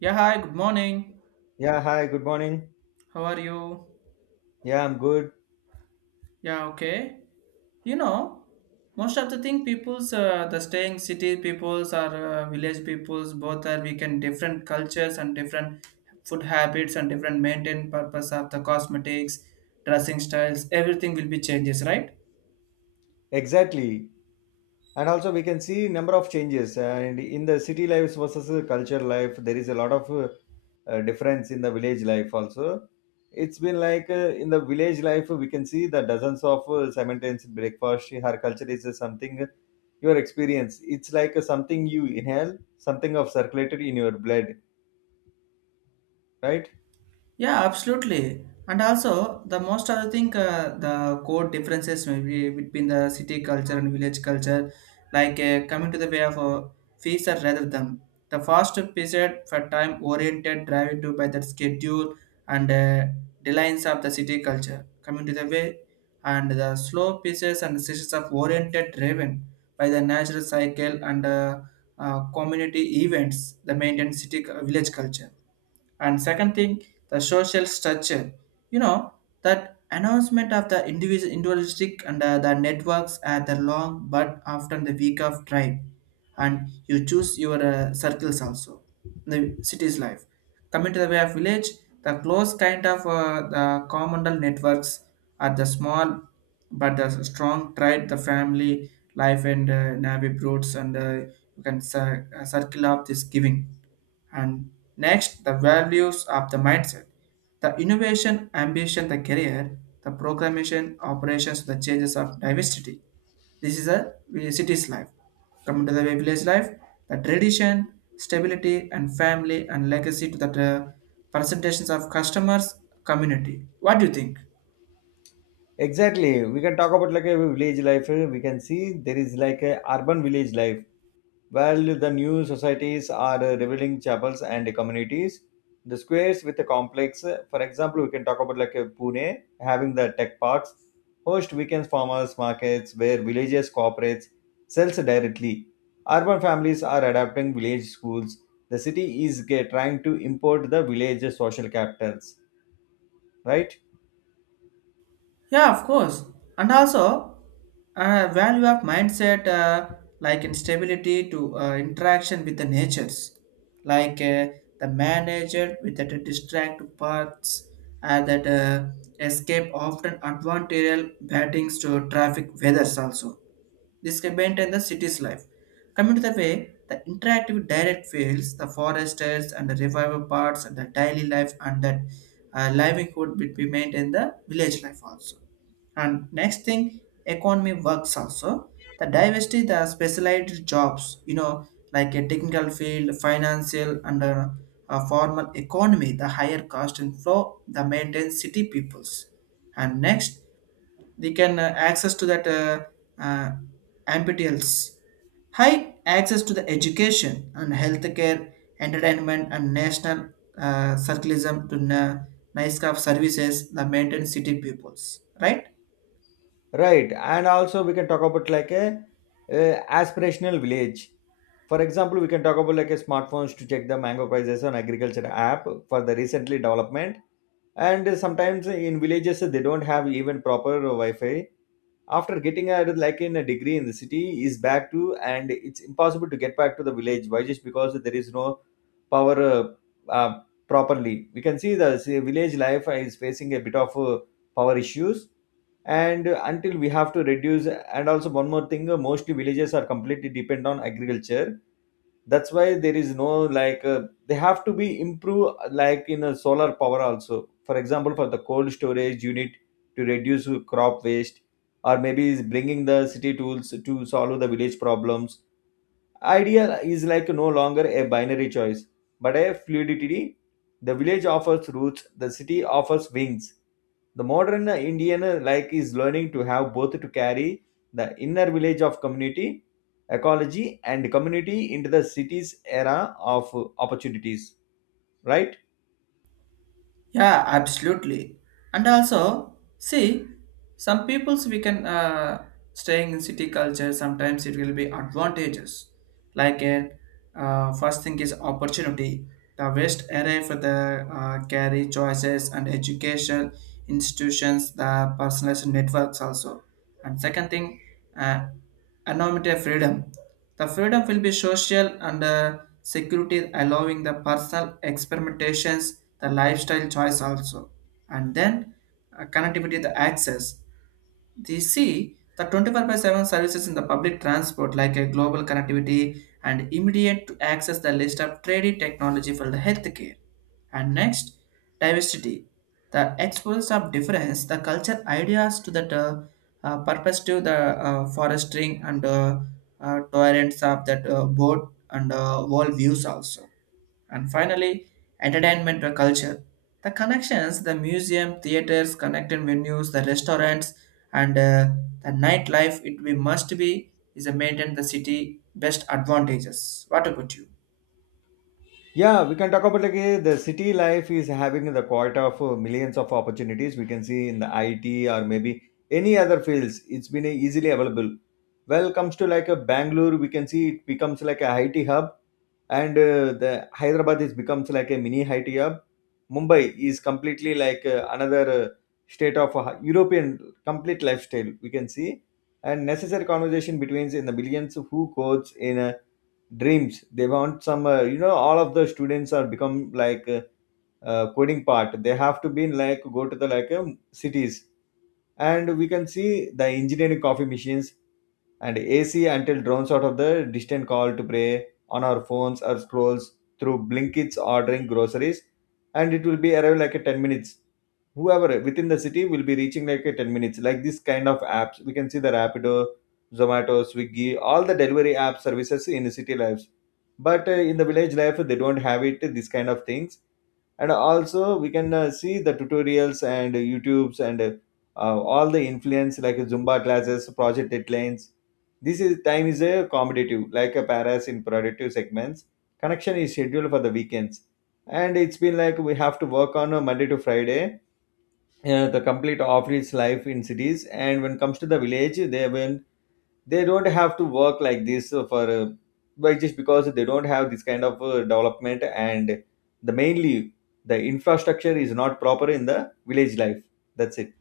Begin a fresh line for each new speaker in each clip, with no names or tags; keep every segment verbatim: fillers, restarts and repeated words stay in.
Yeah, hi, good morning.
Yeah, hi, good morning.
How are you?
Yeah, I'm good.
Yeah, okay. You know, most of the thing peoples, uh, the staying city peoples or uh, village peoples, both are we can different cultures and different food habits and different maintain purpose of the cosmetics, dressing styles, everything will be changes, right?
Exactly. And also we can see number of changes and in the city lives versus the culture life there is a lot of uh, uh, difference in the village life also. It's been like uh, in the village life we can see the dozens of uh, simultaneous breakfast. Her culture is uh, something your experience. It's like uh, something you inhale, something of circulated in your blood, right?
Yeah, absolutely. And also, the most I think uh, the core differences may be between the city culture and village culture, like uh, coming to the way of uh, fees are rather than the fast period for time oriented driven to by that schedule and uh, deadlines of the city culture coming to the way and the slow pieces and systems of oriented driven by the natural cycle and uh, uh, community events the maintained city uh, village culture and second thing, the social structure. You know, that announcement of the individual individualistic and uh, the networks at the long but often the week of drive. And you choose your uh, circles also. The city's life. Coming to the way of village, the close kind of uh, the communal networks are the small but the strong tried the family life and uh, navy roots and uh, you can cir- uh, circle up this giving and next, the values of the mindset, the innovation, ambition, the career, the programmation, operations, the changes of diversity. This is a vi- city's life. Coming to the village life, the tradition, stability, and family and legacy to the uh, presentations of customers, community. What do you think?
Exactly. We can talk about like a village life. eh, We can see there is like a urban village life. While the new societies are uh, revealing chapels and communities, the squares with a complex. eh, For example, we can talk about like a Pune having the tech parks, host weekends farmers markets where villages cooperates sells directly. Urban families are adapting village schools. The city is eh, trying to import the village social capitals, right?
Yeah, of course. And also, uh, value of mindset, uh, like instability to uh, interaction with the natures, like uh, the manager with the distract parts, uh, that uh, escape often advantageous battings to traffic weathers also. This can maintain the city's life. Coming to the way, the interactive direct fields, the foresters and the revival parts and the daily life and that uh, livelihood will be maintained the village life also. And next thing, economy works also. The diversity, the specialized jobs, you know, like a technical field, financial, and a, a formal economy, the higher cost and flow, the maintain city peoples. And next, they can uh, access to that uh, uh, M P T Ls. High access to the education and healthcare, entertainment and national uh, circularism to na- nice kind of services that maintain city peoples, right?
Right, and also we can talk about like a, a aspirational village. For example, we can talk about like a smartphones to check the mango prices on agriculture app for the recently development. And sometimes in villages they don't have even proper Wi-Fi. After getting a like in a degree in the city is back to and it's impossible to get back to the village. Why? Just because there is no power uh, uh, properly. We can see the say, village life is facing a bit of uh, power issues and until we have to reduce and also one more thing uh, mostly villages are completely depend on agriculture. That's why there is no like uh, they have to be improved like in a solar power also, for example for the cold storage unit to reduce crop waste, or maybe is bringing the city tools to solve the village problems. Idea is like no longer a binary choice, but a fluidity. The village offers roots, the city offers wings. The modern Indian like is learning to have both, to carry the inner village of community, ecology, and community into the city's era of opportunities, right?
Yeah, absolutely. And also, see, some peoples we can uh, staying in city culture. Sometimes it will be advantages. Like a uh, first thing is opportunity. The waste array for the uh, carry choices and education institutions, the personalized networks also. And second thing, uh, anonymity freedom. The freedom will be social and uh, security, allowing the personal experimentations, the lifestyle choice also, and then uh, connectivity, the access. They see the twenty-four by seven services in the public transport like a global connectivity and immediate to access the list of trading technology for the healthcare. And next, diversity. The exports of difference, the culture ideas to that uh, uh, purpose to the uh, forestering and uh, uh, tolerance of that uh, boat and uh, world views also. And finally, entertainment or culture. The connections, the museum, theaters, connected venues, the restaurants, and uh, the nightlife, it we must be is a maintain the city best advantages. What about you?
Yeah, we can talk about like eh, the city life is having the quota of uh, millions of opportunities we can see in the I T or maybe any other fields. It's been eh, easily available. Well, comes to like a Bangalore, we can see it becomes like a I T hub, and uh, the Hyderabad is becomes like a mini I T hub. Mumbai is completely like uh, another uh, state of uh, European complete lifestyle we can see, and necessary conversation between in the millions who codes in a dreams they want some uh, you know all of the students are become like uh, uh, coding part they have to be in like go to the like um, cities and we can see the engineering coffee machines and A C until drowns out of the distant call to pray on our phones or scrolls through Blinkits ordering groceries, and it will be arrive like a ten minutes. Whoever within the city will be reaching like a ten minutes. Like this kind of apps, we can see the Rapido, Zomato, Swiggy, all the delivery app services in the city lives. But uh, in the village life, they don't have it. This kind of things, and also we can uh, see the tutorials and youtubes and uh, all the influence like zumba classes, project deadlines. This is time is a competitive like a paras in productive segments. Connection is scheduled for the weekends, and it's been like we have to work on a Monday to Friday, uh, the complete office life in cities. And when it comes to the village they when they don't have to work like this uh, for uh, like just because they don't have this kind of uh, development, and the mainly the infrastructure is not proper in the village life. That's it.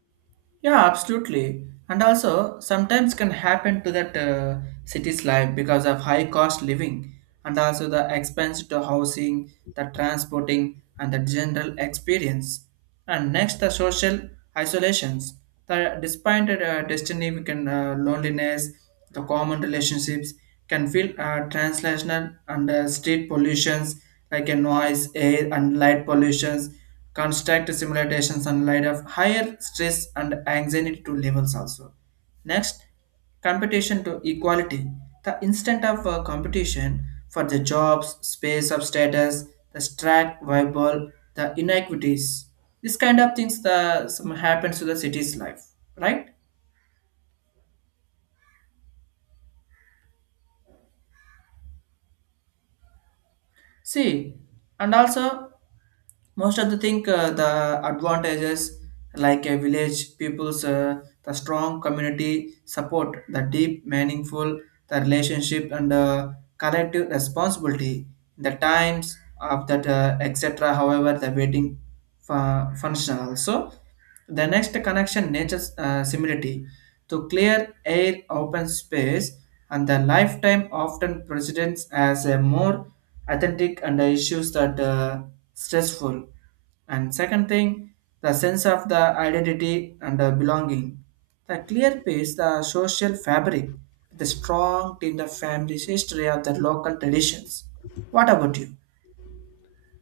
Yeah, absolutely. And also, sometimes can happen to that uh, city's life because of high cost living and also the expense to housing, the transporting, and the general experience. And next, the social isolations. The despite uh, destiny, we can uh, loneliness, the common relationships can feel uh, translational and uh, street pollutions like a noise, air, and light pollutions construct simulations and light of higher stress and anxiety to levels also. Next, competition to equality. The instant of uh, competition for the jobs, space of status, the strike, viable, the inequities. This kind of things the some happens to the city's life, right? See, and also most of the thing uh, the advantages like a village people's uh, the strong community support the deep meaningful the relationship and uh, collective responsibility in the times of that uh, etc however the waiting fu- functional also the next connection nature's uh, similarity to clear air open space and the lifetime often presents as a more authentic and the issues that uh, stressful. And second thing, the sense of the identity and the belonging. The clear piece, the social fabric, the strong in the family's history of the local traditions. What about you?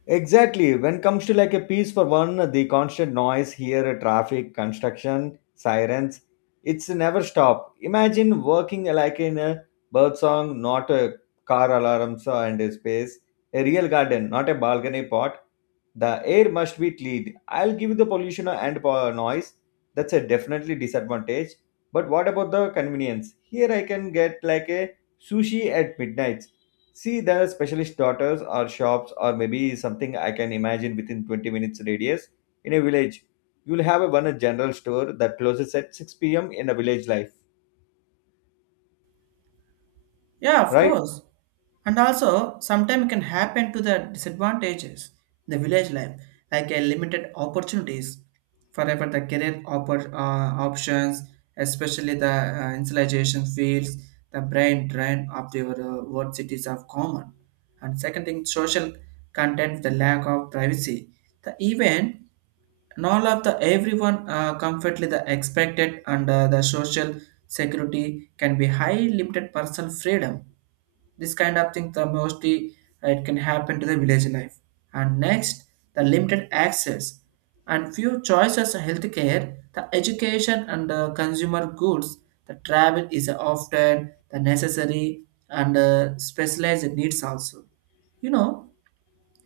Exactly. When it comes to like a piece for one, the constant noise here, traffic, construction, sirens, it's never stop. Imagine working like in a bird song, not a car alarms and a space, a real garden, not a balcony pot. The air must be clean. I'll give you the pollution and po- noise. That's a definitely disadvantage. But what about the convenience? Here I can get like a sushi at midnight. See, the specialist daughters or shops or maybe something I can imagine within twenty minutes radius in a village. You'll have a one general store that closes at six p m in a village life,
Yeah, of
right?
course. And also sometimes can happen to the disadvantages in the village life like a limited opportunities forever the career oppor- uh, options especially the uh, insulation fields the brain drain of the uh, word cities of common and second thing social content the lack of privacy the event not all of the everyone uh, comfortably the expected and uh, the social security can be high limited personal freedom this kind of thing, the mostly uh, it can happen to the village life. And next, the limited access and few choices of healthcare, the education and uh, consumer goods, the travel is often the necessary and uh, specialized needs also. You know,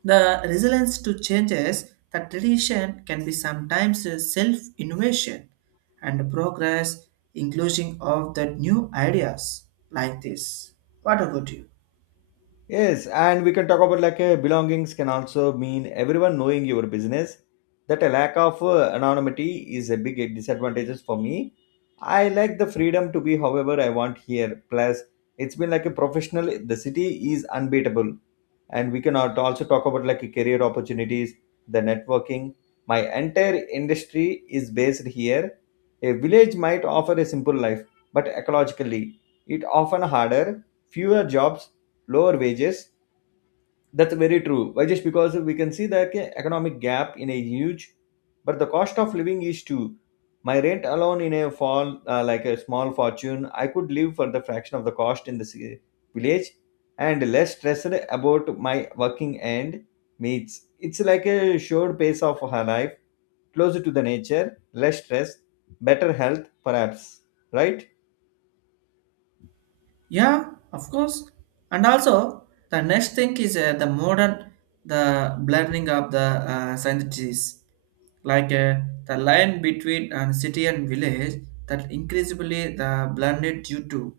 the resilience to changes, the tradition can be sometimes self innovation and progress, inclusion of the new ideas like this. What about you?
Yes, and we can talk about like uh, belongings can also mean everyone knowing your business. That a lack of uh, anonymity is a big disadvantages for me. I like the freedom to be however I want here. Plus, it's been like a professional. The city is unbeatable. And we can al- also talk about like career opportunities, the networking. My entire industry is based here. A village might offer a simple life, but ecologically it often harder, fewer jobs, lower wages. That's very true. Why just because we can see the ca- economic gap in a huge, but the cost of living is too. My rent alone in a fall uh, like a small fortune, I could live for the fraction of the cost in the ci- village, and less stressed about my working and meets. It's like a short pace of her life, closer to the nature, less stress, better health, perhaps. Right?
Yeah, of course. And also, the next thing is uh, the modern, the blurring of the uh, syntheses, like uh, the line between uh, city and village that increasingly the blended due to.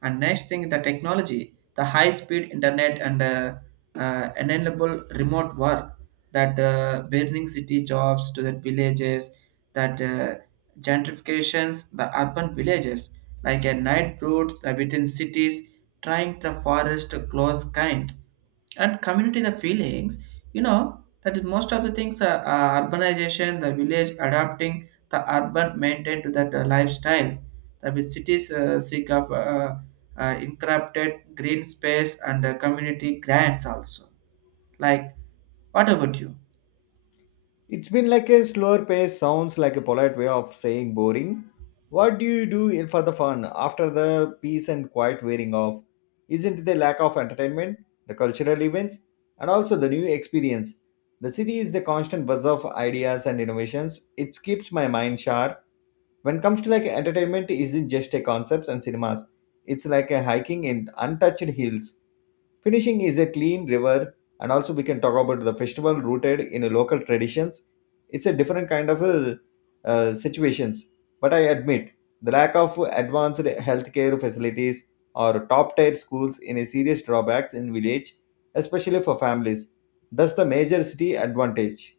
And next thing, the technology, the high-speed internet and uh, uh, enable remote work that uh, burning city jobs to the villages that uh, gentrifications the urban villages like a night broods the within cities trying the forest to close kind and community the feelings, you know, that is most of the things are, are urbanization the village adapting the urban maintain to that uh, lifestyles. The with cities uh, seek of uh, uh, encrypted green space and uh, community grants also like what about you.
It's been like a slower pace, sounds like a polite way of saying boring. What do you do in- for the fun after the peace and quiet wearing off? Isn't the lack of entertainment, the cultural events, and also the new experience? The city is the constant buzz of ideas and innovations. It keeps my mind sharp. When it comes to like entertainment, isn't just a concepts and cinemas. It's like a hiking in untouched hills. Finishing is a clean river, and also we can talk about the festival rooted in local traditions. It's a different kind of uh, uh, situations, but I admit the lack of advanced healthcare facilities or top-tier schools in a serious drawbacks in village, especially for families. That's the major city advantage.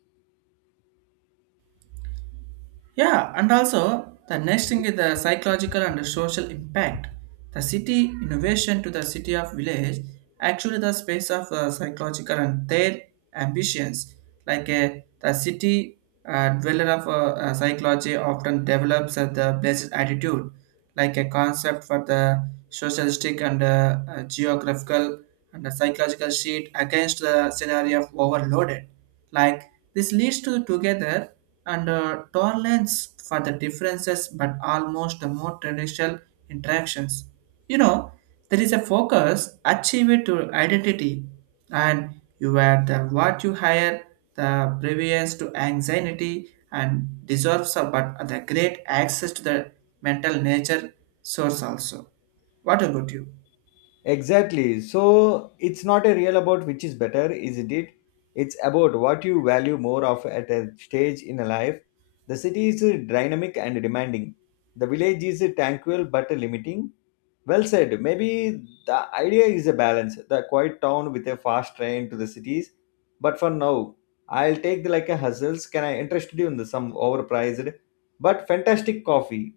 Yeah, and also the next thing is the psychological and social impact. The city innovation to the city of village actually the space of uh, psychological and their ambitions. Like uh, the city uh, dweller of uh, uh, psychology often develops uh, the blessed attitude, like a concept for the socialistic and uh, uh, geographical and the psychological sheet against the scenario of overloaded. Like this leads to together and uh, tolerance for the differences, but almost the more traditional interactions. You know, there is a focus achieved to identity, and you are the what you hire, the previous to anxiety and deserves, of- but the great access to the mental nature source also. What about you?
Exactly. So it's not a real about which is better, isn't it? It's about what you value more of at a stage in a life. The city is uh, dynamic and demanding. The village is uh, tranquil but limiting. Well said. Maybe the idea is a balance. The quiet town with a fast train to the cities. But for now, I'll take the, like a hustles. Can I interest you in the, some overpriced but fantastic coffee?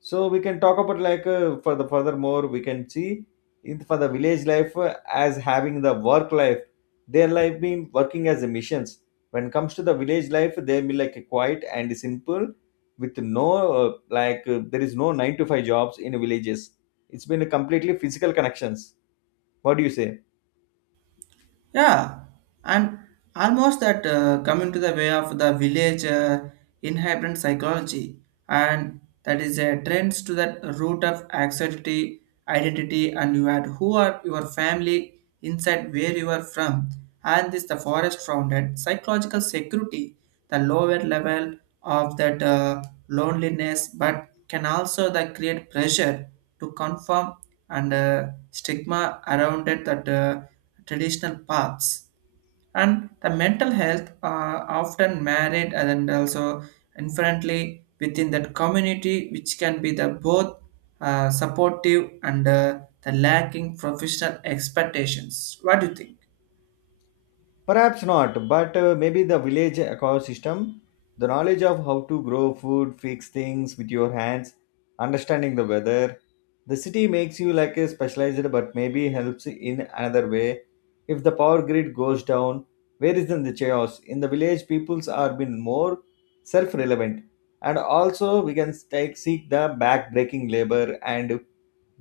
So we can talk about like uh, for the furthermore we can see in for the village life uh, as having the work life their life being working as a missions. When comes to the village life, they be like a quiet and simple with no uh, like uh, there is no nine to five jobs in villages. It's been a completely physical connections. What do you say?
Yeah, and almost that uh, coming to the way of the village uh, inherent psychology, and that is a trends to that root of anxiety, identity, and you had who are your family inside where you are from, and this the forest founded psychological security, the lower level of that uh, loneliness, but can also that create pressure to conform and uh, stigma around it that. Uh, traditional paths. And the mental health are often married and also inherently within that community, which can be the both uh, supportive and uh, the lacking professional expectations. What do you think?
Perhaps not, but uh, maybe the village ecosystem, the knowledge of how to grow food, fix things with your hands, understanding the weather. The city makes you like a specialized, but maybe helps in another way. If the power grid goes down, where is then the chaos? In the village, peoples are been more self-relevant, and also we can take, seek the back-breaking labor and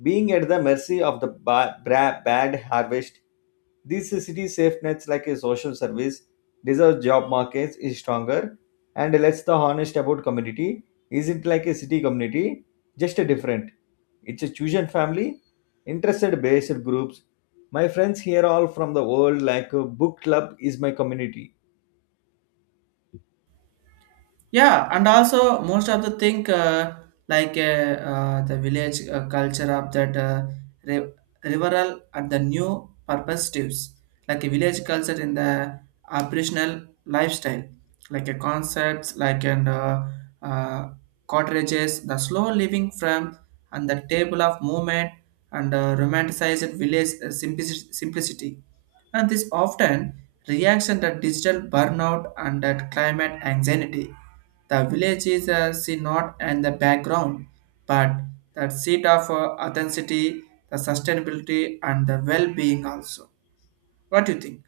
being at the mercy of the ba- bra- bad harvest. These city safe nets, like a social service, deserve job markets is stronger and lets the honest about community isn't like a city community, just a different. It's a chosen family, interested based groups. My friends here all from the world, like a book club is my community.
Yeah, and also most of the thing uh, like uh, uh, the village uh, culture of that uh, re- reveral and the new perspectives, like a village culture in the operational lifestyle, like a concepts like and uh, uh, cottages, the slow living from and the table of movement and uh, romanticized village uh, simplici- simplicity and this often reaction to digital burnout and that climate anxiety. The village is a see not and the background, but that seat of uh, authenticity, the sustainability, and the well-being also. What do you think?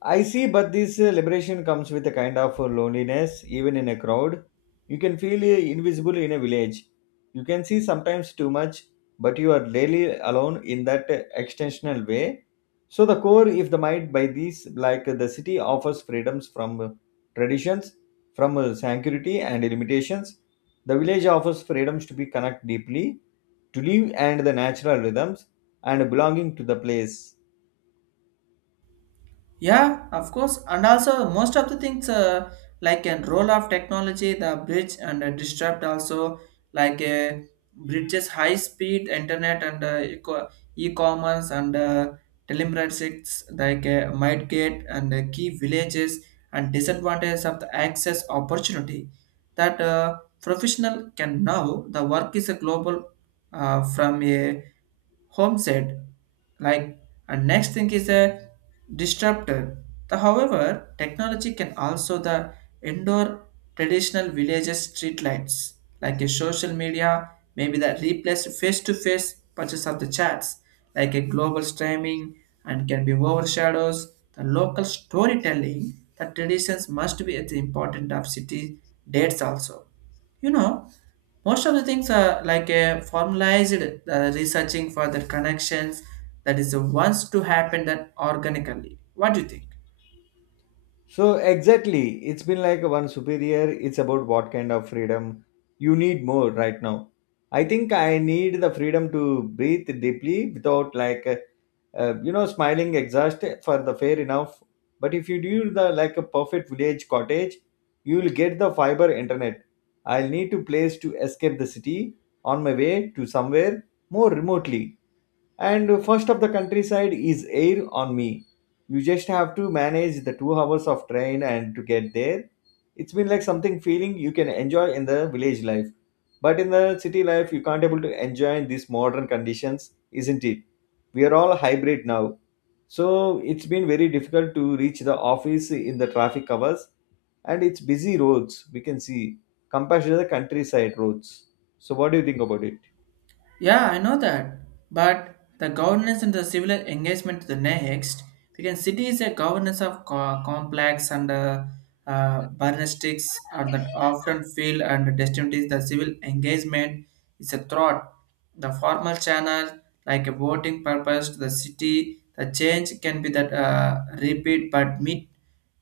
I see, but this uh, liberation comes with a kind of uh, loneliness, even in a crowd. You can feel uh, invisible in a village. You can see sometimes too much, but you are rarely alone in that uh, extensional way. So, the core, if the mind by these, like uh, the city offers freedoms from uh, traditions, from uh, sanctuity and limitations, the village offers freedoms to be connect deeply, to live and the natural rhythms, and belonging to the place.
Yeah, of course. And also, most of the things uh, like a role of technology, the bridge and uh, disrupt also like uh, bridges high speed internet and uh, eco- e-commerce and uh, telemedicines like uh, might get and uh, key villages and disadvantages of the access opportunity that uh, professional can now the work is a global uh, from a homestead like and next thing is a disruptor the however technology can also the indoor traditional villages streetlights like a social media maybe that replace face-to-face purchase of the chats like a global streaming and can be overshadows the local storytelling the traditions must be at the important of city dates also, you know, most of the things are like a formalized uh, researching for the connections that is the ones to happen that organically. What do you think?
So exactly, it's been like one superior. It's about what kind of freedom you need more right now. I think I need the freedom to breathe deeply without like uh, uh, you know smiling exhaust for the fair enough. But if you do the like a perfect village cottage, you will get the fiber internet. I'll need to place to escape the city on my way to somewhere more remotely, and first of the countryside is air on me. You just have to manage the two hours of train and to get there. It's been like something feeling you can enjoy in the village life, but in the city life you can't able to enjoy in these modern conditions, isn't it? We are all hybrid now, so it's been very difficult to reach the office in the traffic hours, and it's busy roads we can see compared to the countryside roads. So what do you think about it?
Yeah, I know that. But the governance and the civil engagement to the next, because city is a governance of co- complex and uh, uh, burnestics are that often feel and destined is the civil engagement is a threat. The formal channel, like a voting purpose to the city, the change can be that uh, repeat but meet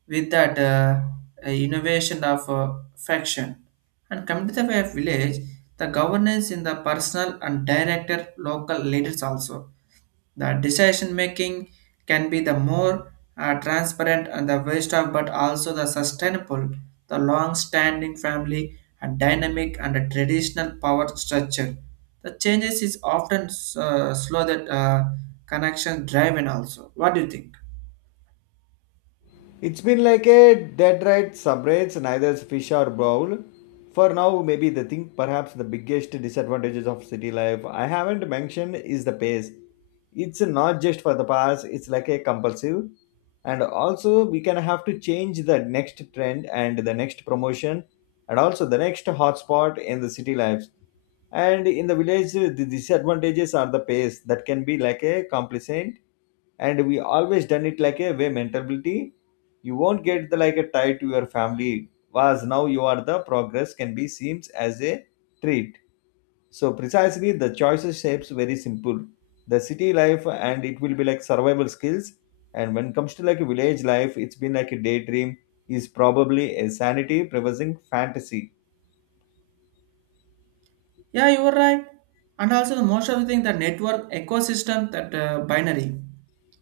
with that uh, uh, innovation of uh, faction. And coming to the way of village, the governance in the personal and director local leaders also. The decision making can be the more uh, transparent and the waste of but also the sustainable, the long standing family and dynamic and a traditional power structure. The changes is often uh, slow that uh, connection driven also. What do you think?
It's been like a dead right separates neither fish or bowl. For now, maybe the thing, perhaps the biggest disadvantages of city life I haven't mentioned is the pace. It's not just for the past, it's like a compulsive. And also, we can have to change the next trend and the next promotion and also the next hotspot in the city lives. And in the village, the disadvantages are the pace that can be like a complacent, and we always done it like a way mentality. You won't get the like a tie to your family was now you are the progress can be seems as a treat. So precisely the choices shapes very simple. The city life and it will be like survival skills, and when it comes to like a village life, it's been like a daydream, is probably a sanity preserving fantasy.
Yeah, you were right. And also the most of the thing, the network ecosystem, that uh, binary,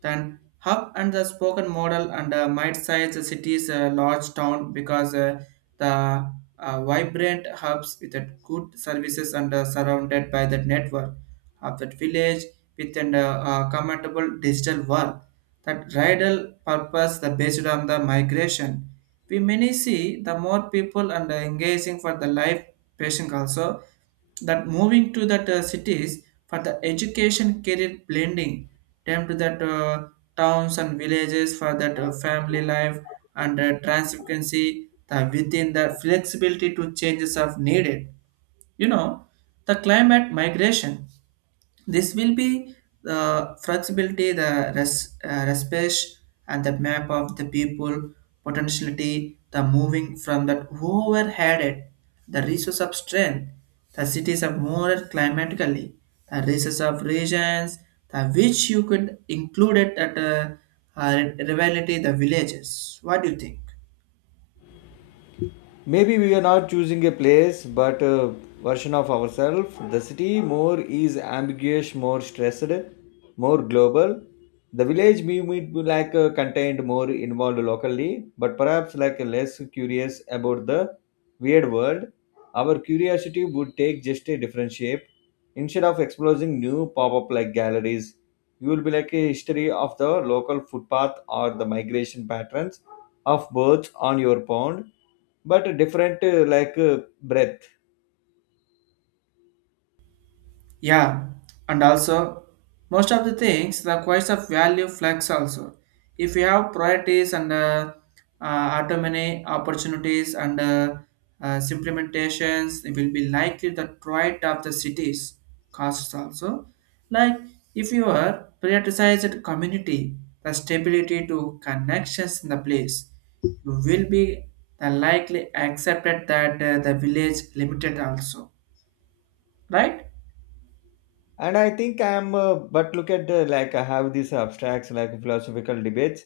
then hub and the spoken model and uh, might size the city's uh, large town because uh, the uh, vibrant hubs with that good services and uh, surrounded by that network of that village with an uh, uh, commendable digital world that rival purpose the based on the migration. We many see the more people and uh, engaging for the life patient also that moving to that uh, cities for the education career blending them to that uh, towns and villages for that uh, family life and uh, transparency the within the flexibility to changes of needed, you know the climate migration this will be the flexibility, the res, uh, respect, and the map of the people, potentiality, the moving from that overheaded, the resource of strength, the cities are more climatically, the resource of regions, the which you could include it at a, uh, uh, rivalry, the villages. What do you think?
Maybe we are not choosing a place, but a version of ourselves. The city more is ambiguous, more stressed, more global. The village we meet be like uh, contained, more involved locally, but perhaps like less curious about the weird world. Our curiosity would take just a different shape. Instead of exploring new pop-up like galleries, you will be like a history of the local footpath or the migration patterns of birds on your pond, but different uh, like uh, breadth.
Yeah, and also most of the things the quest of value flex also. If you have priorities and uh, uh, autonomy opportunities and uh, uh, implementations, it will be likely the right of the cities costs also. Like if you are prioritized community, the stability to connections in the place, you will be the likely accepted that uh, the village limited also, right?
And I think I am uh, but look at uh, like I have these abstracts like philosophical debates.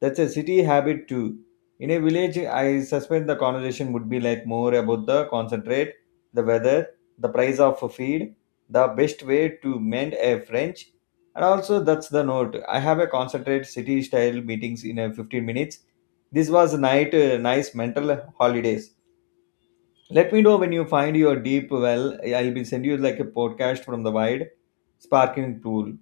That's a city habit too. In a village, I suspect the conversation would be like more about the concentrate, the weather, the price of a feed, the best way to mend a french. And also, that's the note I have a concentrate city style meetings in a fifteen minutes. This was night, uh, nice mental holidays. Let me know when you find your deep well. I'll be send you like a podcast from the wide sparkling pool.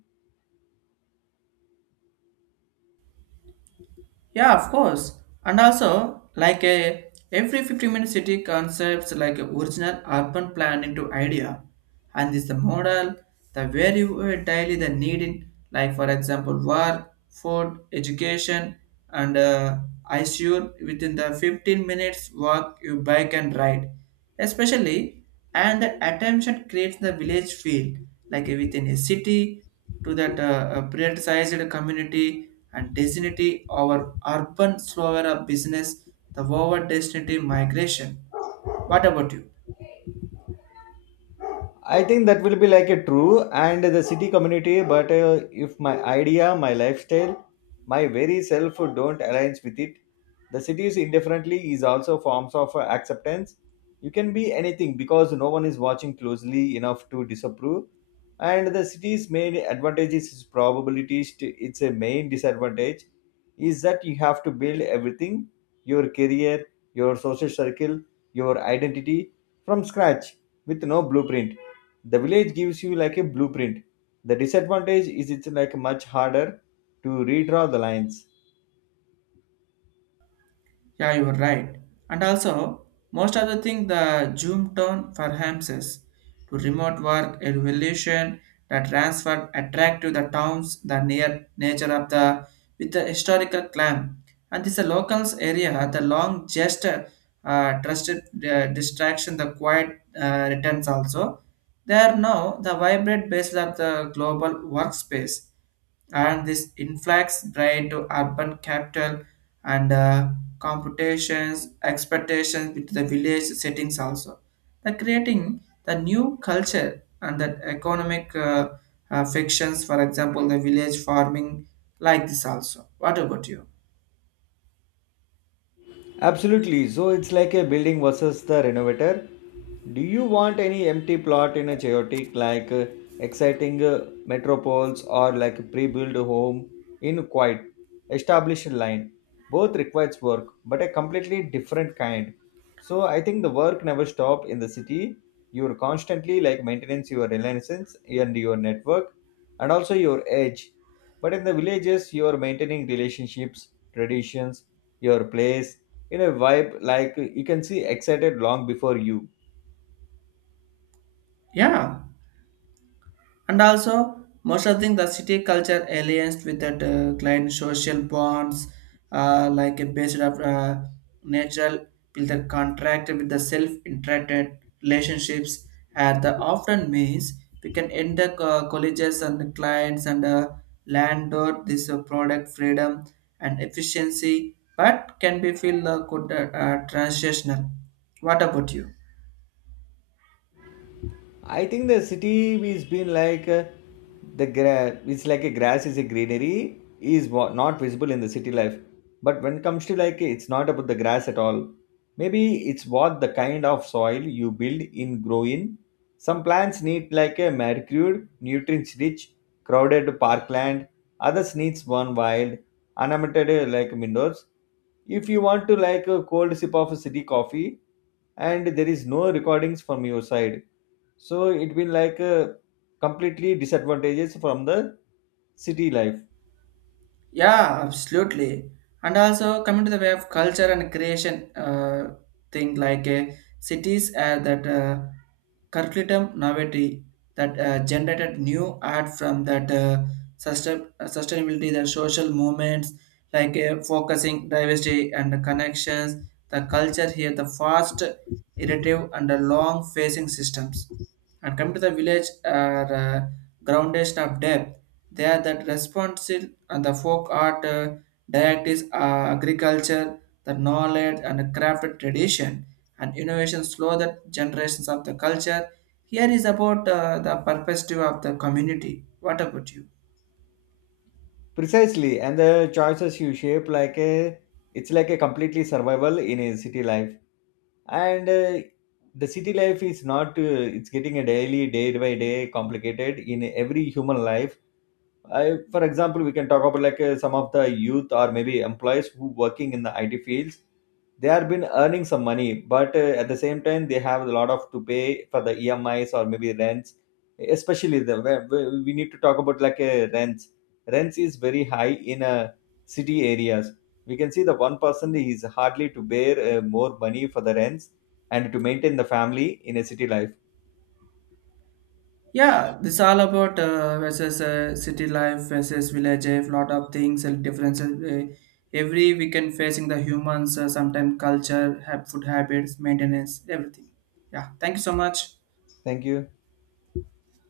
Yeah, of course. And also, like a every fifteen minute city concepts like a original urban plan into idea. And this the model, the very uh, daily the need in like for example work, food, education, and uh, I sure within the fifteen minutes walk you bike and ride especially and that attention creates the village feel like within a city to that uh, uh, prioritized community and destiny over urban slower business the forward destiny migration. What about you?
I think that will be like a true and the city community, but uh, if my idea, my lifestyle, my very self don't aligns with it, the city's indifferently is also forms of uh, acceptance. You can be anything because no one is watching closely enough to disapprove, and the city's main advantage is probabilities. To, its a main disadvantage is that you have to build everything, your career, your social circle, your identity from scratch with no blueprint. The village gives you like a blueprint. The disadvantage is it's like much harder to redraw the lines.
Yeah, you are right. And also, most of the thing the Zoom tone for Hamses to remote work evolution that transfer attract to the towns the near nature of the with the historical climb. And this locals area the long gesture uh, trusted uh, distraction, the quiet uh, returns also. They are now the vibrant basis of the global workspace, and this influx brain to urban capital and uh, computations, expectations with the village settings also. The creating the new culture and the economic uh, uh, fictions, for example, the village farming like this also. What about you?
Absolutely. So it's like a building versus the renovator. Do you want any empty plot in a chaotic, like uh, exciting uh, metropoles, or like pre-built home in quiet, established line? Both requires work, but a completely different kind. So I think the work never stop in the city. You're constantly like maintenance your renaissance and your network and also your edge. But in the villages, you are maintaining relationships, traditions, your place in a vibe like you can see excited long before you.
Yeah. And also, most of the thing, the city culture alliance with that uh, client social bonds, uh, like a based of uh, natural builder contract with the self-interacted relationships, and the often means we can end the co- colleges and the clients and the landlord this uh, product freedom and efficiency, but can be feel uh, good uh, uh, transitional. What about you?
I think the city is been like uh, the gra- it's like a grass is a greenery is what not visible in the city life. But when it comes to like it's not about the grass at all. Maybe it's what the kind of soil you build in grow in. Some plants need like a manicured, nutrients rich, crowded parkland. Others needs one wild, unabated uh, like windows. If you want to like a cold sip of a city coffee, and there is no recordings from your side, so it been like uh, completely disadvantages from the city life.
Yeah, absolutely. And also coming to the way of culture and creation uh, thing like uh, cities uh, that uh, curriculum novelty that uh, generated new art from that uh, sustain- uh, sustainability, the social movements like uh, focusing diversity and the connections, the culture here, the fast, iterative and the long facing systems. And coming to the village are uh, groundation of depth. They are that responsive and the folk art uh, directives uh, agriculture the knowledge and crafted tradition and innovation slow the generations of the culture here is about uh, the perspective of the community. What about you?
Precisely, and the choices you shape like a, it's like a completely survival in a city life. And uh, the city life is not uh, it's getting a daily day by day complicated in every human life. I, for example, we can talk about like uh, some of the youth or maybe employees who working in the I T fields. They have been earning some money, but uh, at the same time, they have a lot of to pay for the E M Is or maybe rents. Especially the where- where we need to talk about like uh, rents. Rents is very high in uh, city areas. We can see the one person is hardly to bear uh, more money for the rents and to maintain the family in a city life.
Yeah, this all about uh, versus uh, city life versus village life lot of things and differences, uh, every we can facing the humans, uh, sometimes culture have food habits maintenance everything. Yeah, thank you so much.
Thank you.